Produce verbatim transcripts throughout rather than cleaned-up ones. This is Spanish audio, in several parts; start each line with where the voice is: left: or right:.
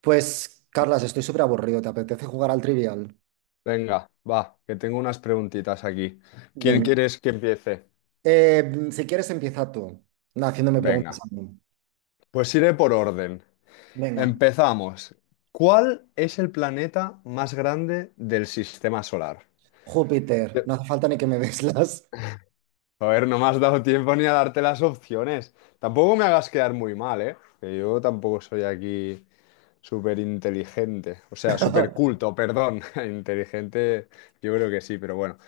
right: Pues, Carlas, estoy súper aburrido. ¿Te apetece jugar al Trivial?
left: Venga, va, que tengo unas preguntitas aquí. ¿Quién
right: Venga.
left: quieres que empiece?
right: Eh, si quieres, empieza tú, na, haciéndome preguntas
left: Venga,
right: a mí.
left: pues iré por orden.
right: Venga.
left: Empezamos. ¿Cuál es el planeta más grande del sistema solar?
right: Júpiter,
left: Te-
right: no hace falta ni que me des las.
left: Joder, no me has dado tiempo ni a darte las opciones. Tampoco me hagas quedar muy mal, ¿eh? Que yo tampoco soy aquí súper inteligente. O sea, súper culto, perdón. Inteligente, yo creo que sí, pero bueno.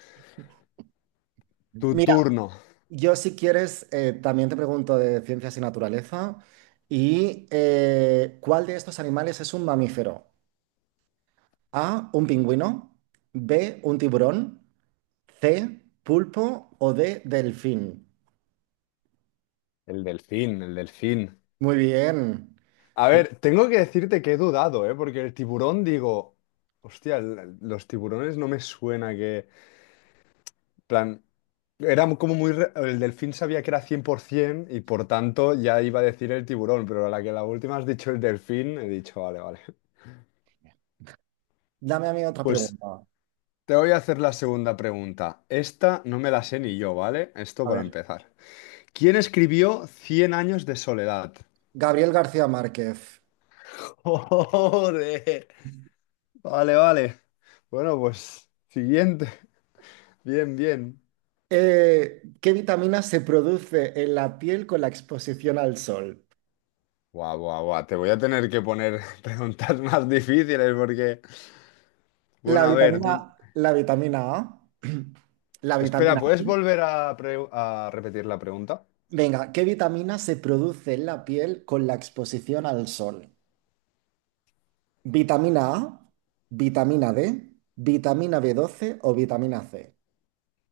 left: Tu
right: Mira,
left: turno.
right: yo si quieres, eh, también te pregunto de ciencias y naturaleza. ¿Y eh, cuál de estos animales es un mamífero? A, un pingüino. B, un tiburón. C, pulpo o D, delfín.
left: El delfín, el delfín.
right: Muy bien.
left: A ver, tengo que decirte que he dudado, ¿eh? Porque el tiburón, digo, hostia, el- el- los tiburones no me suena que, plan, era como muy re- El delfín sabía que era cien por ciento y por tanto ya iba a decir el tiburón, pero a la que la última has dicho el delfín, he dicho, vale, vale.
right: Dame a mí otra
left: Pues
right: pregunta.
left: te voy a hacer la segunda pregunta. Esta no me la sé ni yo, ¿vale? Esto
right: A
left: para
right: ver.
left: empezar. ¿Quién escribió Cien años de soledad?
right: Gabriel García Márquez.
left: Joder. Vale, vale. Bueno, pues siguiente. Bien, bien.
right: Eh, ¿qué vitamina se produce en la piel con la exposición al sol?
left: Guau, guau, guau. Te voy a tener que poner preguntas más difíciles porque...
right: La
left: Bueno, a ver,
right: vitamina,
left: dim-
right: la vitamina A, la
left: espera,
right: vitamina
left: ¿puedes
right: I.
left: volver a, pre- a repetir la pregunta?
right: Venga, ¿qué vitamina se produce en la piel con la exposición al sol? ¿Vitamina A, vitamina D, vitamina b doce o vitamina C?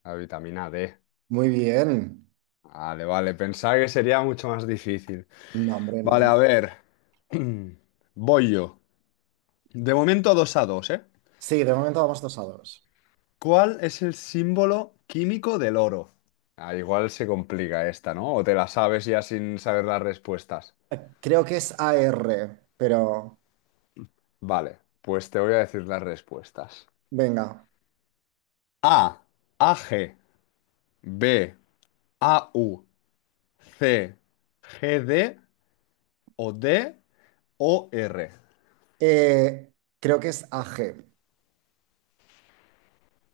left: La vitamina D.
right: Muy bien.
left: Vale, vale, pensaba que sería mucho más difícil.
right: No, hombre,
left: Vale,
right: no.
left: a ver. Voy yo. De momento dos a dos, ¿eh?
right: Sí, de momento vamos dos a dos.
left: ¿Cuál es el símbolo químico del oro? Ah, igual se complica esta, ¿no? O te la sabes ya sin saber las respuestas.
right: Creo que es A R, pero
left: Vale, pues te voy a decir las respuestas.
right: venga.
left: A, AG, B, A U, C, G D o D o R.
right: Eh, Creo que es A G.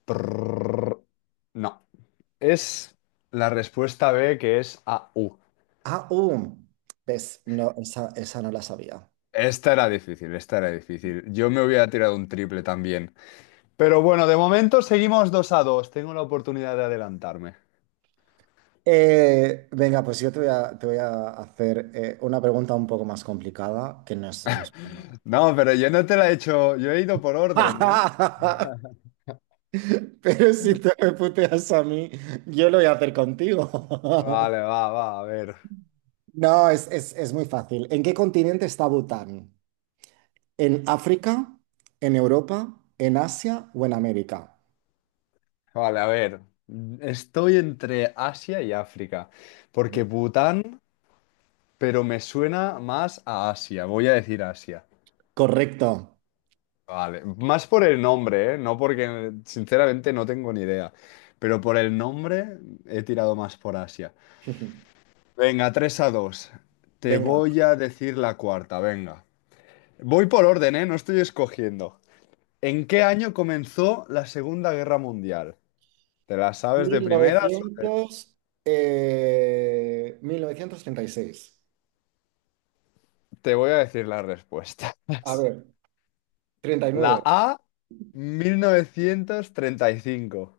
left: Prrr. No, es la respuesta B, que es A U.
right: Ah, uh, ves, no, esa, esa no la sabía.
left: Esta era difícil, esta era difícil. Yo me hubiera tirado un triple también. Pero bueno, de momento seguimos dos a dos. Tengo la oportunidad de adelantarme.
right: Eh, venga, pues yo te voy a, te voy a hacer eh, una pregunta un poco más complicada, que no es, no es para nada.
left: No, pero yo no te la he hecho. Yo he ido por orden, ¿eh?
right: Pero si te me puteas a mí, yo lo voy a hacer contigo.
left: Vale, va, va, a ver.
right: No, es, es, es muy fácil. ¿En qué continente está Bután? ¿En África? ¿En Europa? ¿En Asia o en América?
left: Vale, a ver, estoy entre Asia y África, porque Bután, pero me suena más a Asia, voy a decir Asia.
right: Correcto.
left: Vale, más por el nombre, ¿eh? No porque sinceramente no tengo ni idea, pero por el nombre he tirado más por Asia. Venga, tres a dos. Te
right: Venga.
left: voy a decir la cuarta, venga. Voy por orden, ¿eh? No estoy escogiendo. ¿En qué año comenzó la Segunda Guerra Mundial? ¿Te la sabes de primeras?
right: mil novecientos, eh, mil novecientos treinta y seis.
left: Te voy a decir las respuestas.
right: A ver, treinta y
left: La
right: nueve.
left: A, mil novecientos treinta y cinco;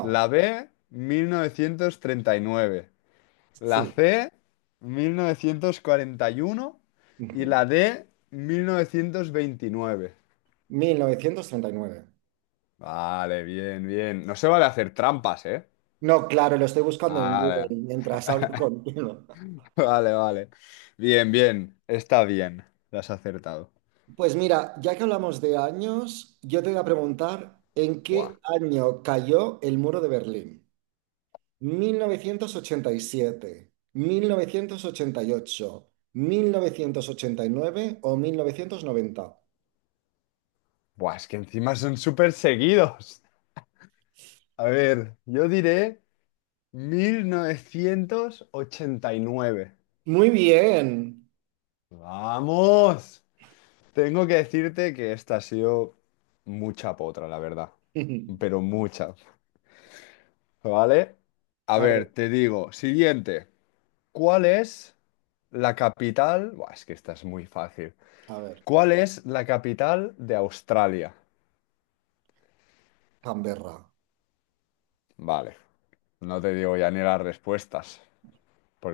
left: la B, mil novecientos treinta y nueve; la
right: sí.
left: C, mil novecientos cuarenta y uno; y
right: Ujú.
left: la D, mil novecientos veintinueve.
right: Mil novecientos treinta y nueve.
left: Vale, bien, bien. No se vale hacer trampas, ¿eh?
right: No, claro, lo estoy buscando en Google
left: Vale,
right: mientras hablo contigo.
left: vale, vale. Bien, bien. Está bien. Lo has acertado.
right: Pues mira, ya que hablamos de años, yo te voy a preguntar en
left: Buah.
right: qué año cayó el muro de Berlín. mil mil mil novecientos novecientos novecientos ochenta ochenta y y siete ocho, mil novecientos ochenta y nueve o mil novecientos noventa.
left: Buah, es que encima son súper seguidos. A ver, yo diré mil novecientos ochenta y nueve.
right: Muy bien.
left: Vamos. Tengo que decirte que esta ha sido mucha potra, la verdad. Pero mucha. ¿Vale? A
right: A ver,
left: ver, te digo, siguiente. ¿Cuál es la capital? Buah, es que esta es muy fácil.
right: a ver,
left: ¿Cuál es la capital de Australia?
right: Canberra.
left: Vale, no te digo ya ni las respuestas,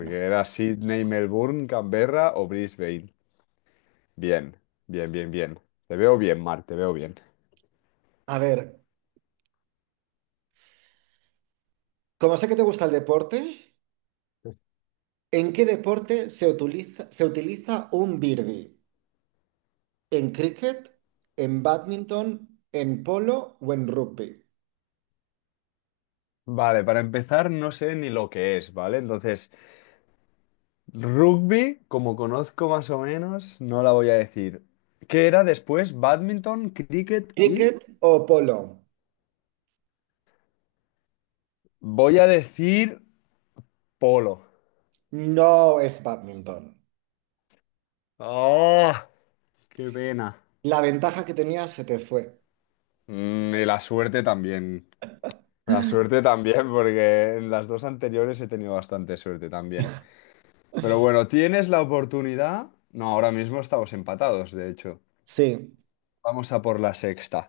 right: No.
left: era Sydney, Melbourne, Canberra o Brisbane. Bien, bien, bien, bien. Te veo bien, Mar, te veo bien.
right: A ver, como sé que te gusta el deporte, ¿en qué deporte se utiliza, se utiliza un birdie? ¿En cricket, en badminton, en polo o en rugby?
left: Vale, para empezar, no sé ni lo que es, ¿vale? Entonces, rugby, como conozco más o menos, no la voy a decir. ¿Qué era después? Badminton, cricket y...
right: ¿Cricket o polo?
left: Voy a decir polo.
right: No es badminton.
left: ¡Ah! ¡Qué pena!
right: La ventaja que tenía se te fue.
left: Mm, y la suerte también. La suerte también, porque en las dos anteriores he tenido bastante suerte también. Pero bueno, tienes la oportunidad. No, ahora mismo estamos empatados, de hecho.
right: Sí,
left: Vamos a por la sexta.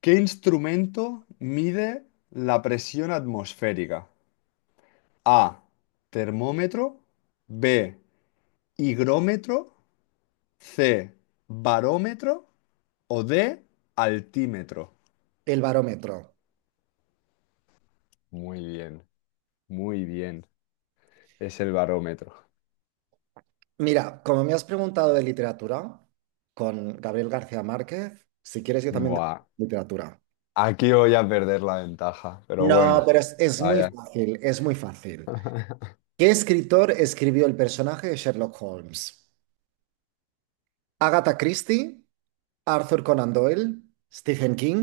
left: ¿Qué instrumento mide la presión atmosférica? A, termómetro. B, higrómetro. C, barómetro. O D, altímetro.
right: el barómetro.
left: Muy bien, muy bien. Es el barómetro.
right: Mira, como me has preguntado de literatura con Gabriel García Márquez, si quieres yo también de
left: Buah,
right: literatura.
left: aquí voy a perder la ventaja, pero
right: No,
left: bueno,
right: pero es, es muy
left: vaya.
right: fácil, es muy fácil. ¿Qué escritor escribió el personaje de Sherlock Holmes? ¿Agatha Christie, Arthur Conan Doyle, Stephen King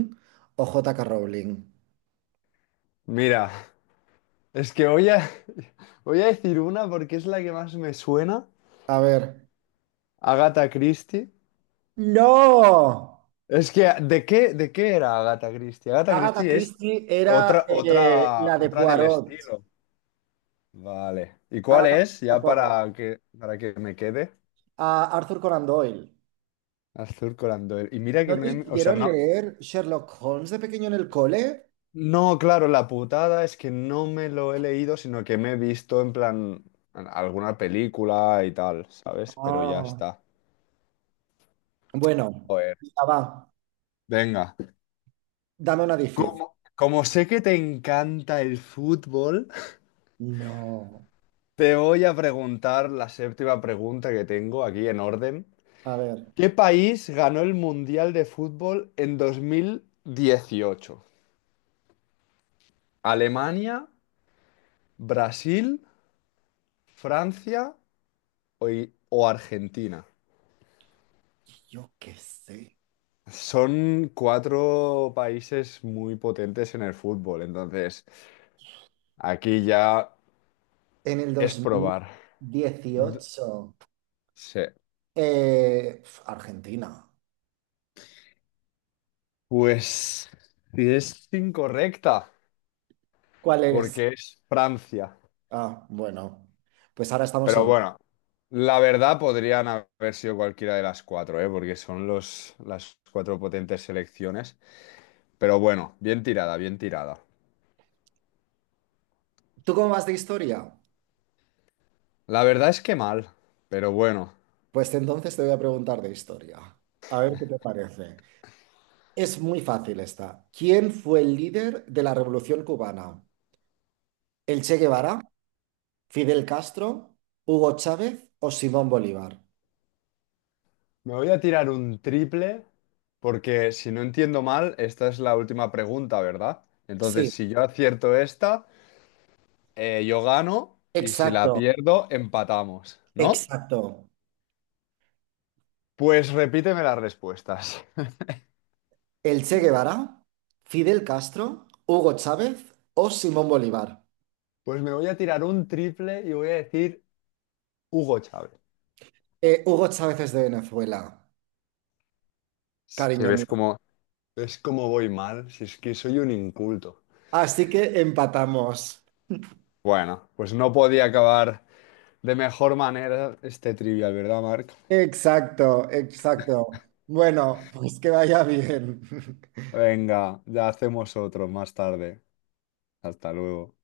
right: o J K. Rowling?
left: Mira, es que voy a, voy a decir una porque es la que más me suena.
right: A ver.
left: Agatha Christie.
right: ¡No!
left: Es que, ¿de qué, de qué era Agatha Christie? Agatha
right: Agatha
left: Christie es
right: Christie era
left: otra,
right: eh,
left: otra,
right: la de
left: otra del
right: Poirot.
left: estilo. Vale. ¿Y cuál
right: Agatha
left: es?
right: Christie era
left: Ya
right: Poirot.
left: para que, para que me quede.
right: A Arthur Conan Doyle.
left: Azul Conan Doyle. Y mira que
right: ¿No te
left: me... O sea,
right: hicieron
left: no...
right: leer Sherlock Holmes de pequeño en el cole?
left: No, claro, la putada es que no me lo he leído, sino que me he visto en plan en alguna película y tal, ¿sabes? Pero ya
right: Ah.
left: está.
right: Bueno,
left: Joder.
right: ya va.
left: Venga.
right: Dame una difícil.
left: Co- Como sé que te encanta el fútbol...
right: No.
left: Te voy a preguntar la séptima pregunta que tengo aquí en orden.
right: A ver,
left: ¿Qué país ganó el Mundial de Fútbol en dos mil dieciocho? ¿Alemania, Brasil, Francia o, I- o Argentina?
right: yo qué sé.
left: Son cuatro países muy potentes en el fútbol, entonces aquí ya
right: En el
left: es probar. D-
right: dos mil dieciocho,
left: Sí.
right: eh, pf, Argentina.
left: Pues si es incorrecta,
right: ¿Cuál eres?
left: porque es Francia.
right: Ah, bueno, pues ahora estamos
left: Pero
right: en...
left: bueno, la verdad podrían haber sido cualquiera de las cuatro, ¿eh? Porque son los, las cuatro potentes selecciones. Pero bueno, bien tirada, bien tirada.
right: ¿Tú cómo vas de historia?
left: La verdad es que mal, pero bueno.
right: Pues entonces te voy a preguntar de historia. A ver qué te parece. Es muy fácil esta. ¿Quién fue el líder de la Revolución Cubana? ¿El Che Guevara, Fidel Castro, Hugo Chávez o Simón Bolívar?
left: Me voy a tirar un triple porque si no entiendo mal, esta es la última pregunta, ¿verdad? Entonces,
right: Sí,
left: si yo acierto esta, eh, yo gano y si la
right: exacto,
left: pierdo, empatamos, ¿no?
right: exacto.
left: Pues repíteme las respuestas.
right: El Che Guevara, Fidel Castro, Hugo Chávez o Simón Bolívar.
left: Pues me voy a tirar un triple y voy a decir Hugo Chávez.
right: Eh, Hugo Chávez es de Venezuela,
left: Es que
right: cariño
left: ves
right: mío.
left: como, ¿Ves cómo voy mal? Si es que soy un inculto.
right: Así que empatamos.
left: Bueno, pues no podía acabar de mejor manera este trivial, ¿verdad, Marc?
right: Exacto, exacto. Bueno, pues que vaya bien.
left: Venga, ya hacemos otro más tarde. Hasta luego.